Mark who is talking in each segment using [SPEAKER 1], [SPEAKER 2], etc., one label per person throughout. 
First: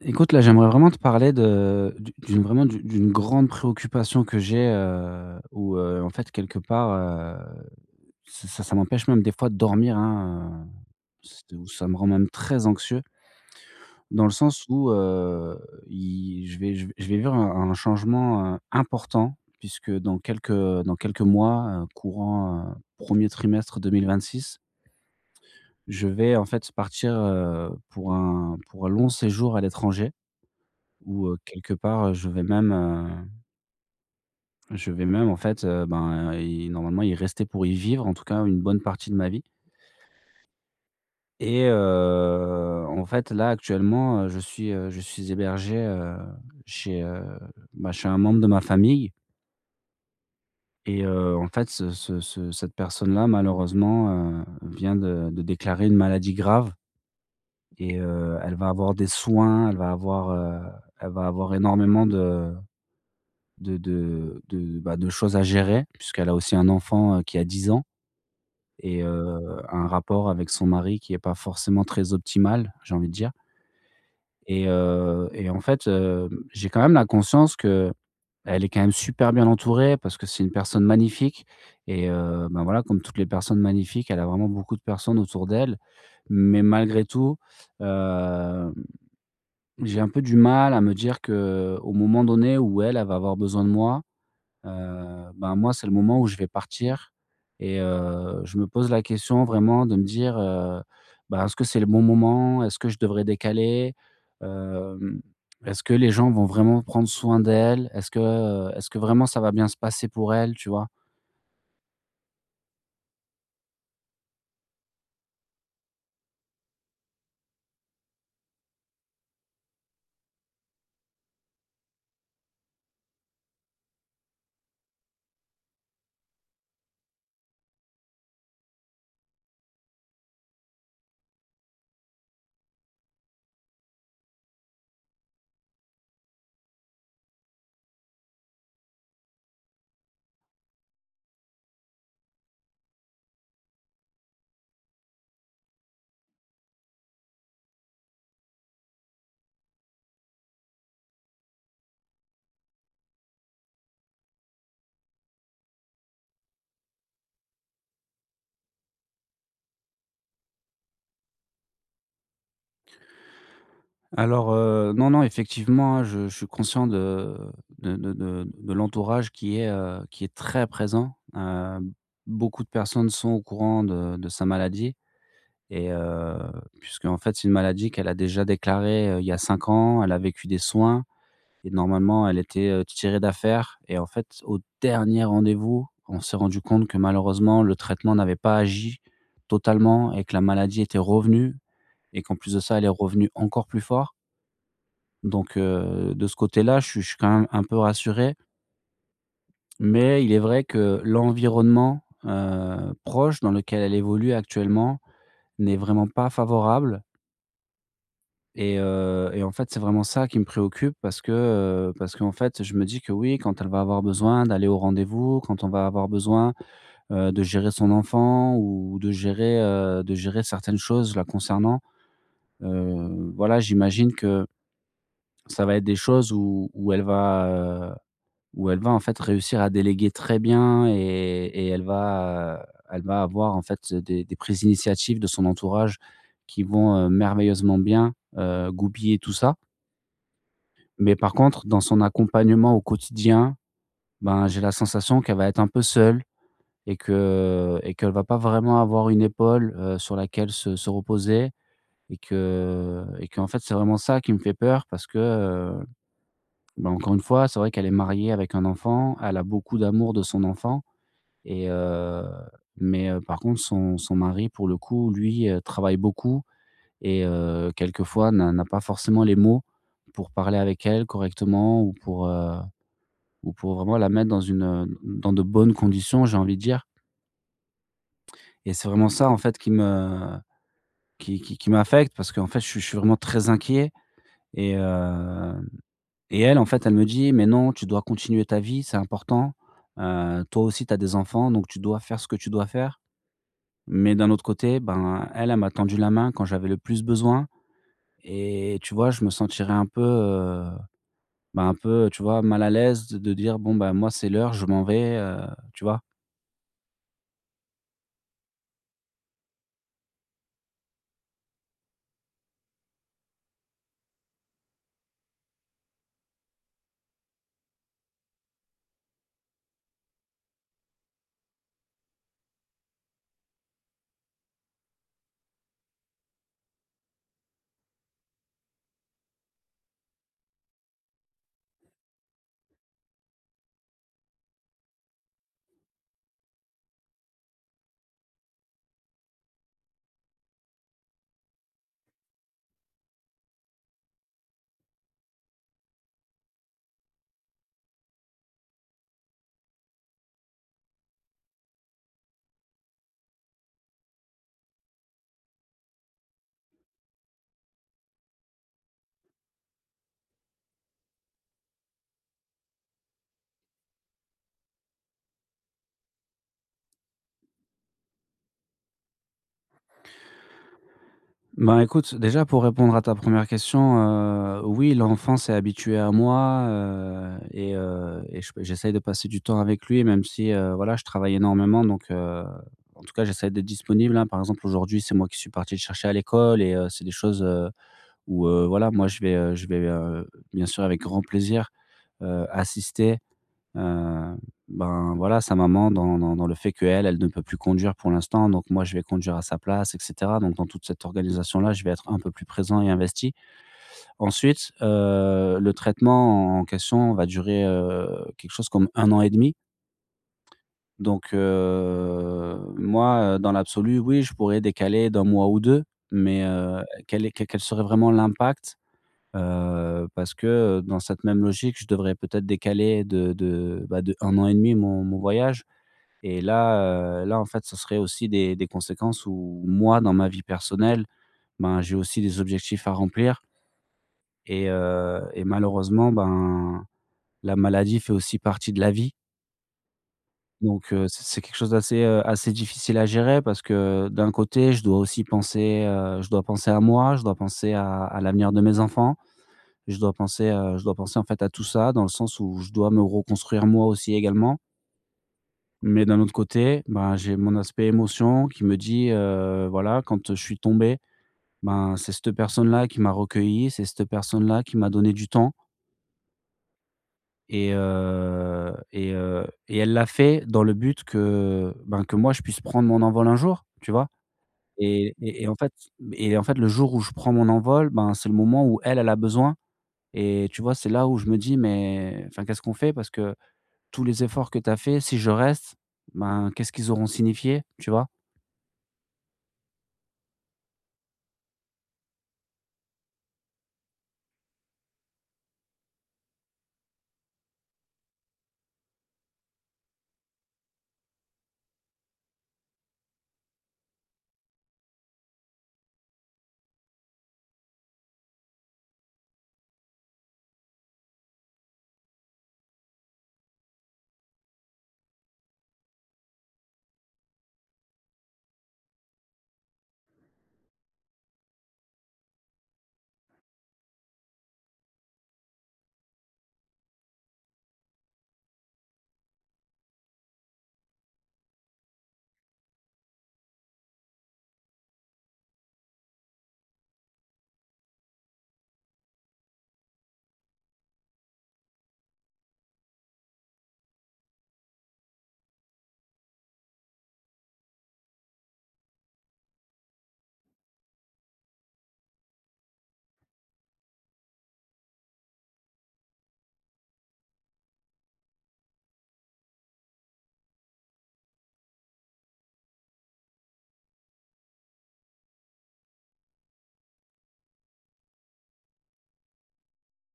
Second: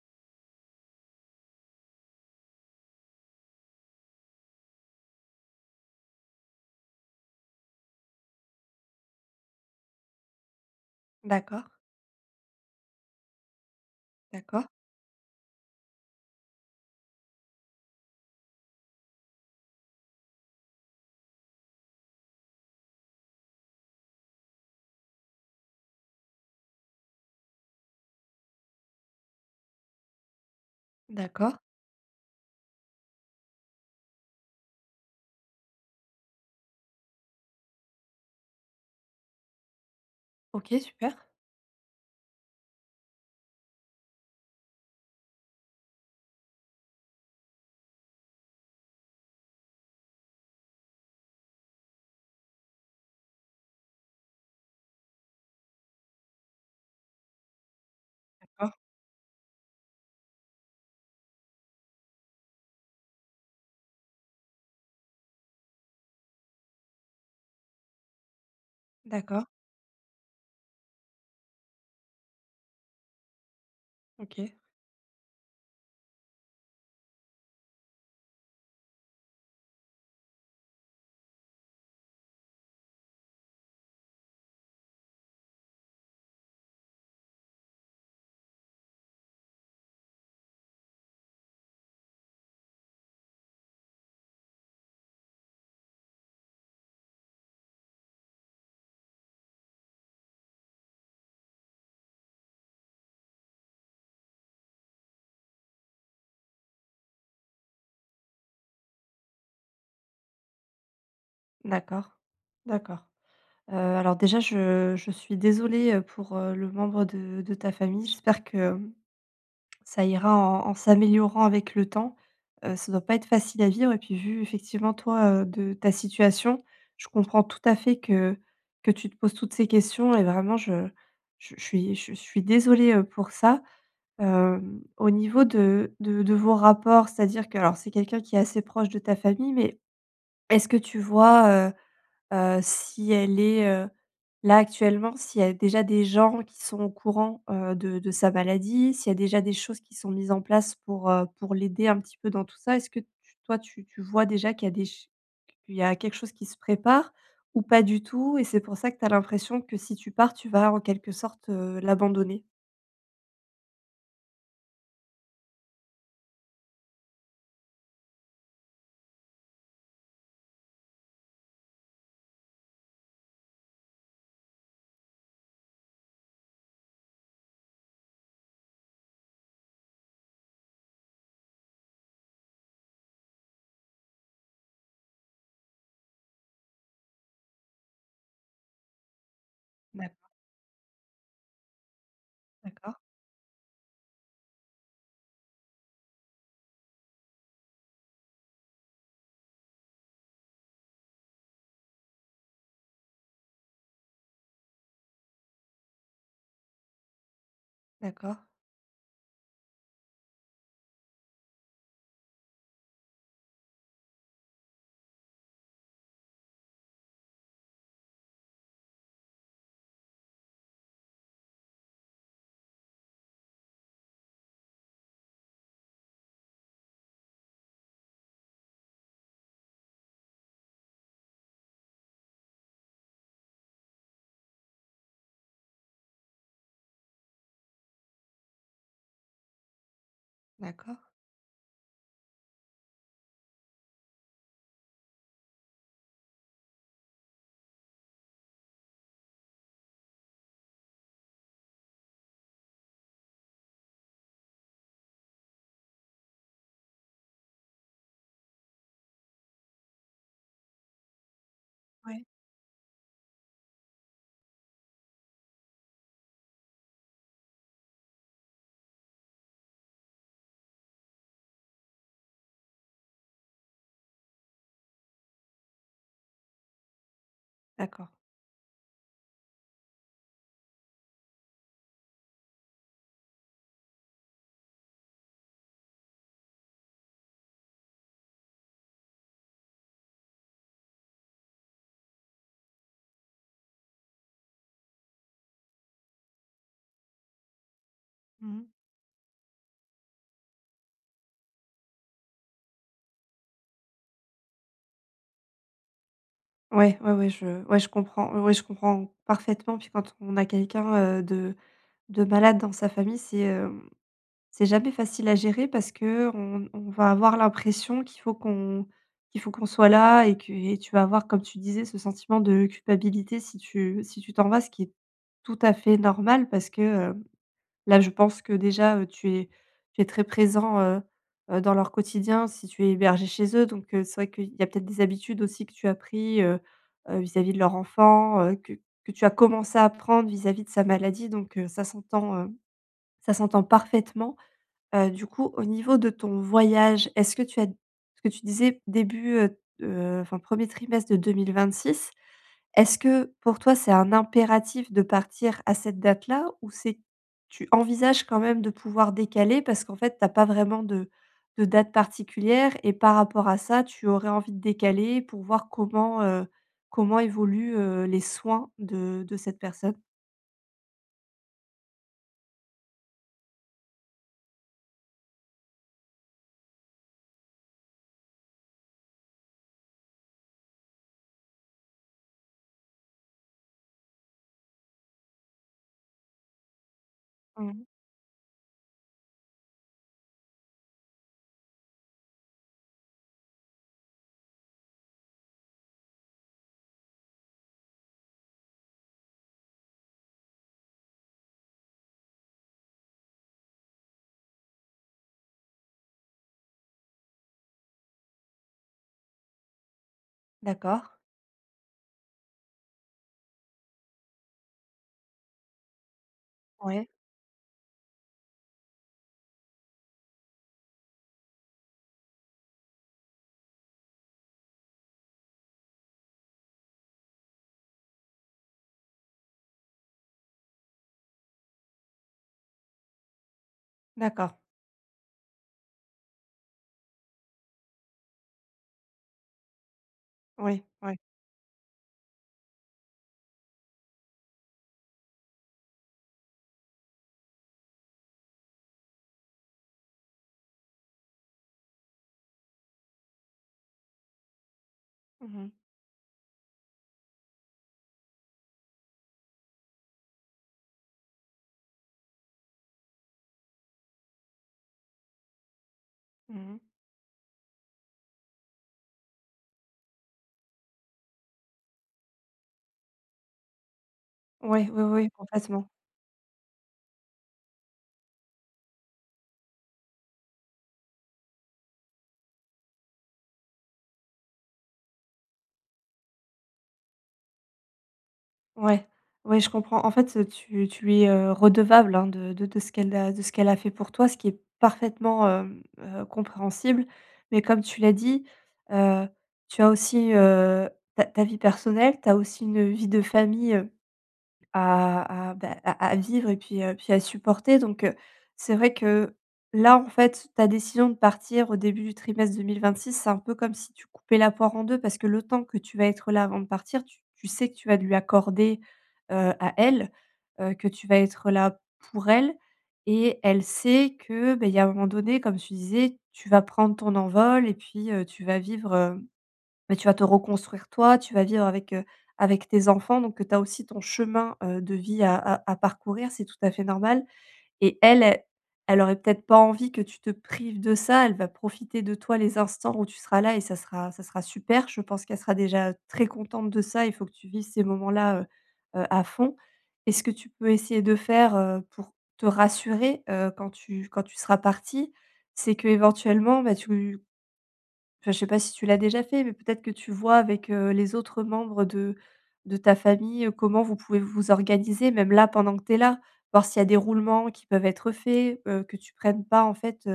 [SPEAKER 1] Écoute, là, j'aimerais vraiment te parler de d'u d'une vraiment d'u d'une grande préoccupation que j'ai, en fait, quelque part, ça m'empêche même des fois de dormir, hein, c'est
[SPEAKER 2] D'accord,
[SPEAKER 1] où ça me rend même très anxieux. Dans le sens
[SPEAKER 2] d'accord,
[SPEAKER 1] où, il je vais je vais je vais vivre un changement, important puisque dans quelques mois, courant, 1er trimestre 2026, je vais, en fait, partir, pour un long séjour à l'étranger. Ou
[SPEAKER 2] d'accord.
[SPEAKER 1] quelque part, je vais même en fait, ben, y normalement y rester pour y vivre, en tout cas une bonne partie de ma vie.
[SPEAKER 2] OK, super.
[SPEAKER 1] Et en fait, là actuellement, je suis hébergé, chez, heu, bah, chez un membre de ma famille. Et en fait, ce ce ce cette personne-là, malheureusement, vient de déclarer une maladie grave. Et elle va
[SPEAKER 2] D'accord.
[SPEAKER 1] avoir des soins, elle va avoir énormément de choses à gérer puisqu'elle a aussi un enfant, qui a 10 ans, et
[SPEAKER 2] D'accord,
[SPEAKER 1] un rapport avec son mari qui est pas forcément très optimal, j'ai envie de dire.
[SPEAKER 2] OK.
[SPEAKER 1] Et en fait, j'ai quand même la conscience que elle est quand même super bien entourée parce que c'est une personne magnifique. Et ben, voilà, comme toutes les personnes magnifiques, elle a vraiment beaucoup de personnes autour d'elle. Mais malgré tout, hem, j'ai un peu du mal à me dire que au moment donné où elle, elle va avoir besoin de moi. Ben, moi, c'est le moment où je vais partir et je me pose la question vraiment de me dire, ben, est-ce que c'est le bon moment? Est-ce que je devrais décaler? Hem, Est-ce que les gens vont vraiment prendre soin d'elle? Est-ce que vraiment ça va bien se passer pour elle, tu vois?
[SPEAKER 2] D'accord, d'accord. Alors déjà je suis désolée, pour, le membre de ta famille. J'espère que, ça ira en s'améliorant avec le temps. Ça doit pas être facile à vivre et puis vu effectivement toi, de ta situation, je comprends tout à fait que tu te poses toutes ces questions et vraiment je suis désolée, pour ça. Au niveau de vos rapports, c'est-à-dire que alors c'est quelqu'un qui est assez proche de ta famille, mais est-ce que tu vois, si elle est, là actuellement, s'il y a déjà des gens qui sont au courant, de sa maladie? S'il y a déjà des choses qui sont mises en place pour l'aider un petit peu dans tout ça? Est-ce que tu toi tu tu vois déjà qu'il y a des ch qu'il y a quelque chose qui se prépare ou pas du tout et c'est pour ça que tu as l'impression que si tu pars, tu vas en quelque sorte, l'abandonner?
[SPEAKER 1] Alors, non, non, effectivement, hein, je suis conscient de l'entourage qui est, très présent. Beaucoup de personnes sont au courant de sa maladie. Et puisque en fait, c'est une maladie qu'elle a déjà déclarée, il y a 5 ans. Elle a vécu des soins et normalement, elle était, tirée d'affaire, et en fait, au dernier rendez-vous, on s'est rendu compte que malheureusement, le traitement n'avait pas agi totalement et que
[SPEAKER 2] D'accord,
[SPEAKER 1] la maladie était revenue, et qu'en plus de ça, elle est
[SPEAKER 2] d'accord,
[SPEAKER 1] revenue encore plus fort. Donc de ce côté-là, je suis quand même un peu rassuré. Mais il est vrai que l'environnement, proche, dans lequel elle évolue actuellement, n'est vraiment pas favorable.
[SPEAKER 2] d'accord.
[SPEAKER 1] Et en fait, c'est vraiment ça qui me préoccupe parce que, parce qu'en fait, je me dis que oui, quand elle va avoir besoin d'aller au rendez-vous, quand on va avoir besoin, de gérer son enfant ou de gérer certaines choses la concernant, voilà, j'imagine que ça va être des choses où elle va, en fait, réussir à déléguer très bien. Et elle va, avoir, en fait, des prises d'initiative de son entourage qui vont, merveilleusement bien, goupiller tout ça.
[SPEAKER 2] D'accord.
[SPEAKER 1] Mais par contre, dans son accompagnement au quotidien, ben, j'ai la sensation qu'elle va être un peu seule et qu'elle va pas vraiment avoir une épaule, sur laquelle se reposer, et que, en fait, c'est vraiment ça qui me fait peur parce que, bah, encore une fois, c'est vrai qu'elle est mariée avec un enfant, elle a beaucoup d'amour de son enfant. Et
[SPEAKER 2] Ouais.
[SPEAKER 1] mais par contre, son mari, pour le coup, lui, travaille beaucoup et quelquefois n'a pas forcément les mots pour parler avec elle correctement, ou pour, vraiment la mettre dans de bonnes conditions, j'ai envie de dire.
[SPEAKER 2] D'accord.
[SPEAKER 1] Et c'est vraiment ça, en fait, qui me qui m'affecte, parce qu'en fait, je suis vraiment très inquiet. Et elle, en fait, elle me dit: «Mais non, tu dois continuer ta vie, c'est important. Toi aussi, tu as des enfants, donc tu dois faire ce que tu dois faire». Mais d'un autre côté, ben, elle, elle m'a tendu la main quand j'avais le plus besoin,
[SPEAKER 2] Mmh.
[SPEAKER 1] et tu vois, je me sentirais un peu, tu vois, mal à l'aise de dire: «Bon, ben moi, c'est l'heure, je m'en vais», tu vois?
[SPEAKER 2] Ouais, ouais, ouais, je comprends, ouais, ouais, je comprends parfaitement. Puis quand on a quelqu'un, de malade dans sa famille, c'est, c'est jamais facile à gérer parce que on va avoir l'impression qu'il faut qu'on qu'on soit là et que et tu vas avoir, comme tu disais, ce sentiment de culpabilité si tu si tu t'en vas, ce qui est tout à fait normal parce que, Là, je pense que déjà, tu es très présent, dans leur quotidien si tu es hébergé chez eux, donc c'est vrai qu'il y a peut-être des habitudes aussi que tu as pris, vis-à-vis de leur enfant, que tu as commencé à prendre vis-à-vis de sa maladie, donc ça s'entend parfaitement. Du coup, au niveau de ton voyage, est-ce que tu as parce que tu disais début, enfin 1er trimestre de six est-ce que pour toi, c'est un impératif de partir à cette date-là ou c'est tu envisages quand même de pouvoir décaler parce qu'en fait, tu as pas vraiment de date particulière et par rapport à ça, tu aurais envie de décaler pour voir comment, comment évoluent, les soins de cette personne?
[SPEAKER 1] Ben, écoute, déjà pour répondre à ta première question, oui, l'enfant s'est habitué à moi, et je j'essaye de passer du temps avec lui, même si, voilà, je travaille énormément, donc en tout cas, j'essaye d'être disponible, hein. Par exemple, aujourd'hui, c'est moi qui suis parti le chercher à l'école, et c'est des choses,
[SPEAKER 2] Mmh.
[SPEAKER 1] où, voilà, moi je vais, bien sûr, avec grand plaisir, assister. Heu, ben, voilà, sa maman, dans le fait qu'elle, elle ne peut plus conduire pour l'instant, donc moi, je vais conduire à sa place, et cetera. Donc dans toute cette organisation-là, je vais être un peu plus présent et investi. Ensuite, le traitement en question va durer, quelque chose comme un an et demi.
[SPEAKER 2] D'accord.
[SPEAKER 1] Donc moi, dans l'absolu, oui, je pourrais décaler d'un mois ou deux, mais
[SPEAKER 2] Oui.
[SPEAKER 1] quel est quel quel serait vraiment l'impact? Parce que, dans cette même logique, je devrais peut-être décaler de 1 an et demi mon voyage. Et là, en fait, ce serait aussi des conséquences où moi, dans ma vie personnelle, ben, j'ai aussi des objectifs à remplir.
[SPEAKER 2] D'accord.
[SPEAKER 1] Et malheureusement, ben, la maladie fait aussi partie de la vie.
[SPEAKER 2] Oui,
[SPEAKER 1] Donc
[SPEAKER 2] ouais.
[SPEAKER 1] c'est quelque chose assez difficile à gérer, parce que d'un côté, je dois aussi penser, je dois penser à moi, je dois penser à l'avenir de mes enfants, je dois penser, en fait, à tout ça, dans le sens où je dois me reconstruire moi aussi également.
[SPEAKER 2] Mmh mh.
[SPEAKER 1] Mais d'un autre côté, ben, j'ai mon aspect émotion qui me dit, voilà, quand, je suis tombé, ben, c'est cette personne-là qui m'a recueilli, c'est cette personne-là qui m'a donné du temps,
[SPEAKER 2] Mmh.
[SPEAKER 1] et elle l'a fait dans le but que, ben, que moi je puisse prendre mon envol un jour, tu vois?
[SPEAKER 2] Ouais, oui, oui,
[SPEAKER 1] Et
[SPEAKER 2] oui,
[SPEAKER 1] et et en fait
[SPEAKER 2] complètement.
[SPEAKER 1] et en fait, le jour où je prends mon envol, ben, c'est le moment où elle, elle a besoin. Et tu vois, c'est là où je me dis: «Mais enfin, qu'est-ce qu'on fait?» parce que tous les efforts que tu as faits, si je reste, ben, qu'est-ce qu'ils auront signifié, tu vois?
[SPEAKER 2] Ouais, ouais, je comprends. En fait, tu lui es, redevable, hein, de ce qu'elle a de ce qu'elle a fait pour toi, ce qui est parfaitement, compréhensible. Mais comme tu l'as dit, heu, tu as aussi, ta vie personnelle, tu as aussi une vie de famille, à bah, à vivre et puis, puis à supporter donc c'est vrai que là, en fait, ta décision de partir au début du trimestre 2026, c'est un peu comme si tu coupais la poire en 2 parce que le temps que tu vas être là avant de partir, tu sais que tu vas lui accorder, à elle, que tu vas être là pour elle et elle sait que, beh, il y a un moment donné, comme tu disais, tu vas prendre ton envol et puis, tu vas vivre, mais tu vas te reconstruire toi, tu vas vivre avec, avec tes enfants, donc tu as aussi ton chemin, de vie à parcourir, c'est tout à fait normal et elle, elle aurait peut-être pas envie que tu te prives de ça, elle va profiter de toi les instants où tu seras là et ça sera super. Je pense qu'elle sera déjà très contente de ça, il faut que tu vives ces moments-là, à fond est ce que tu peux essayer de faire, pour te rassurer, quand tu seras partie, c'est qu'éventuellement, bah, tu Enfin, je sais pas si tu l'as déjà fait, mais peut-être que tu vois avec, les autres membres de ta famille, comment vous pouvez vous organiser, même là, pendant que tu es là. Voir s'il y a des roulements qui peuvent être faits, que tu prennes pas en fait,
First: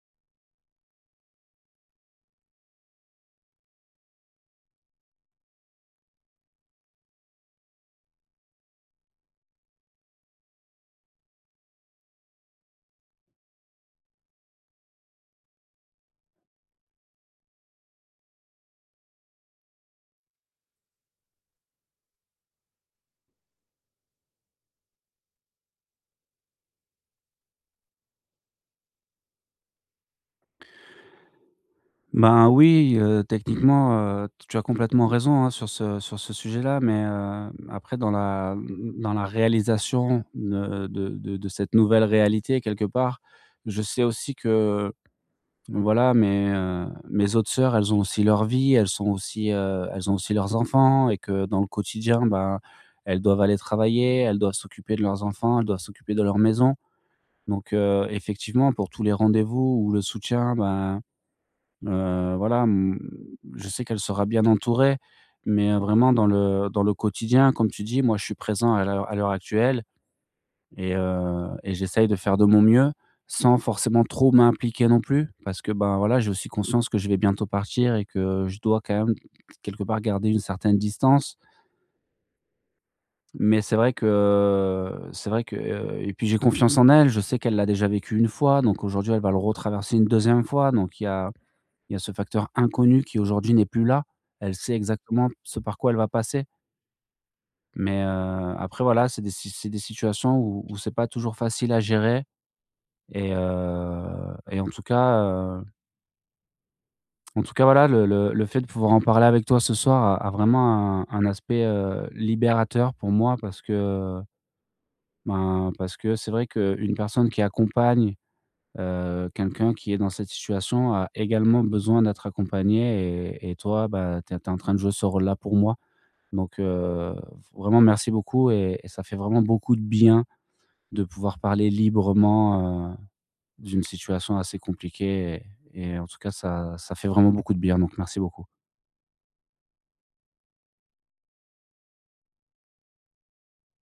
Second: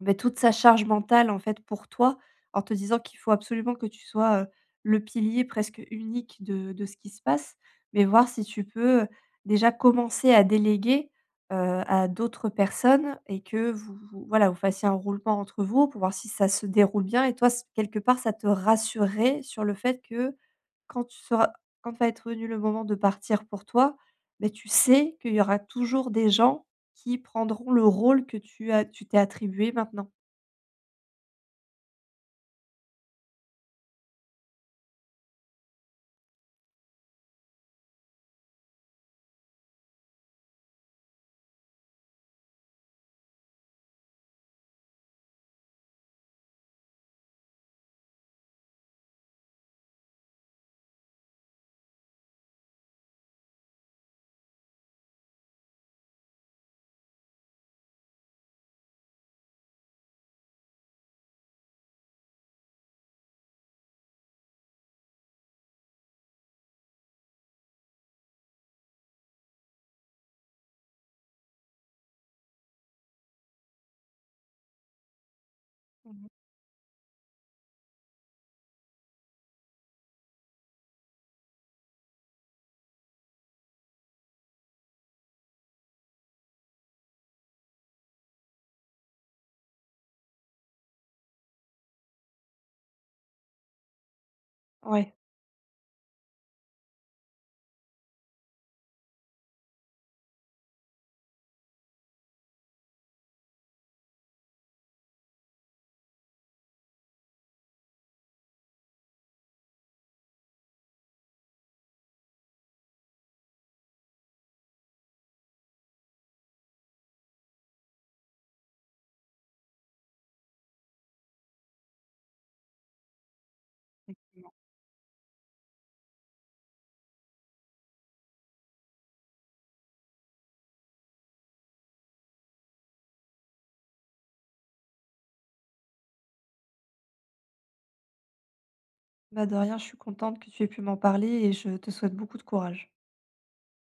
[SPEAKER 2] beh, toute sa charge mentale, en fait, pour toi, en te disant qu'il faut absolument que tu sois, le pilier presque unique de ce qui se passe, mais voir si tu peux, déjà commencer à déléguer, à d'autres personnes et que vous voilà, vous fassiez un roulement entre vous pour voir si ça se déroule bien et toi, c quelque part, ça te rassurerait sur le fait que quand tu seras quand va être venu le moment de partir pour toi, mais tu sais qu'il y aura toujours des gens qui prendront le rôle que tu t'es attribué maintenant.
[SPEAKER 1] Ben oui, techniquement, tu as complètement raison, hein, sur ce sujet-là, mais après, dans dans la réalisation de cette nouvelle réalité quelque part, je sais aussi que, voilà, mes autres sœurs, elles ont aussi leur vie, elles sont aussi, elles ont aussi leurs enfants, et que dans le quotidien, ben, elles doivent aller travailler, elles doivent s'occuper de leurs enfants, elles doivent s'occuper de leur maison. Donc effectivement, pour tous les rendez-vous ou le soutien, ben. Voilà, je sais qu'elle sera bien entourée, mais vraiment dans le quotidien, comme tu dis, moi, je suis présent à l'heure actuelle, et j'essaye de faire de mon mieux sans forcément trop m'impliquer non plus, parce que, ben, voilà,
[SPEAKER 2] Mmh.
[SPEAKER 1] j'ai aussi conscience que je vais bientôt partir et que je dois quand même quelque part garder une certaine distance. Mais c'est vrai que, et puis j'ai confiance en elle, je sais qu'elle l'a déjà vécu une fois, donc aujourd'hui, elle va le retraverser une deuxième fois, donc il y a ce facteur inconnu qui aujourd'hui n'est plus là. Elle sait
[SPEAKER 2] Ouais,
[SPEAKER 1] exactement ce par quoi elle va passer. Mais, après, voilà, c'est des si c'est des situations où c'est pas toujours facile à gérer. Et en tout cas, voilà, le fait de pouvoir en parler avec toi ce soir a vraiment un aspect, libérateur pour moi, parce que, c'est vrai qu'une personne qui accompagne, quelqu'un qui est dans cette situation a également besoin d'être accompagnée. Et toi, bah, tu es en train de jouer ce rôle-là pour moi. Donc vraiment merci beaucoup, et ça fait vraiment beaucoup de bien de pouvoir parler librement, d'une situation assez compliquée, et en tout cas, ça fait vraiment beaucoup de bien, donc merci beaucoup.
[SPEAKER 2] bah, de rien, je suis contente que tu aies pu m'en parler et je te souhaite beaucoup de courage.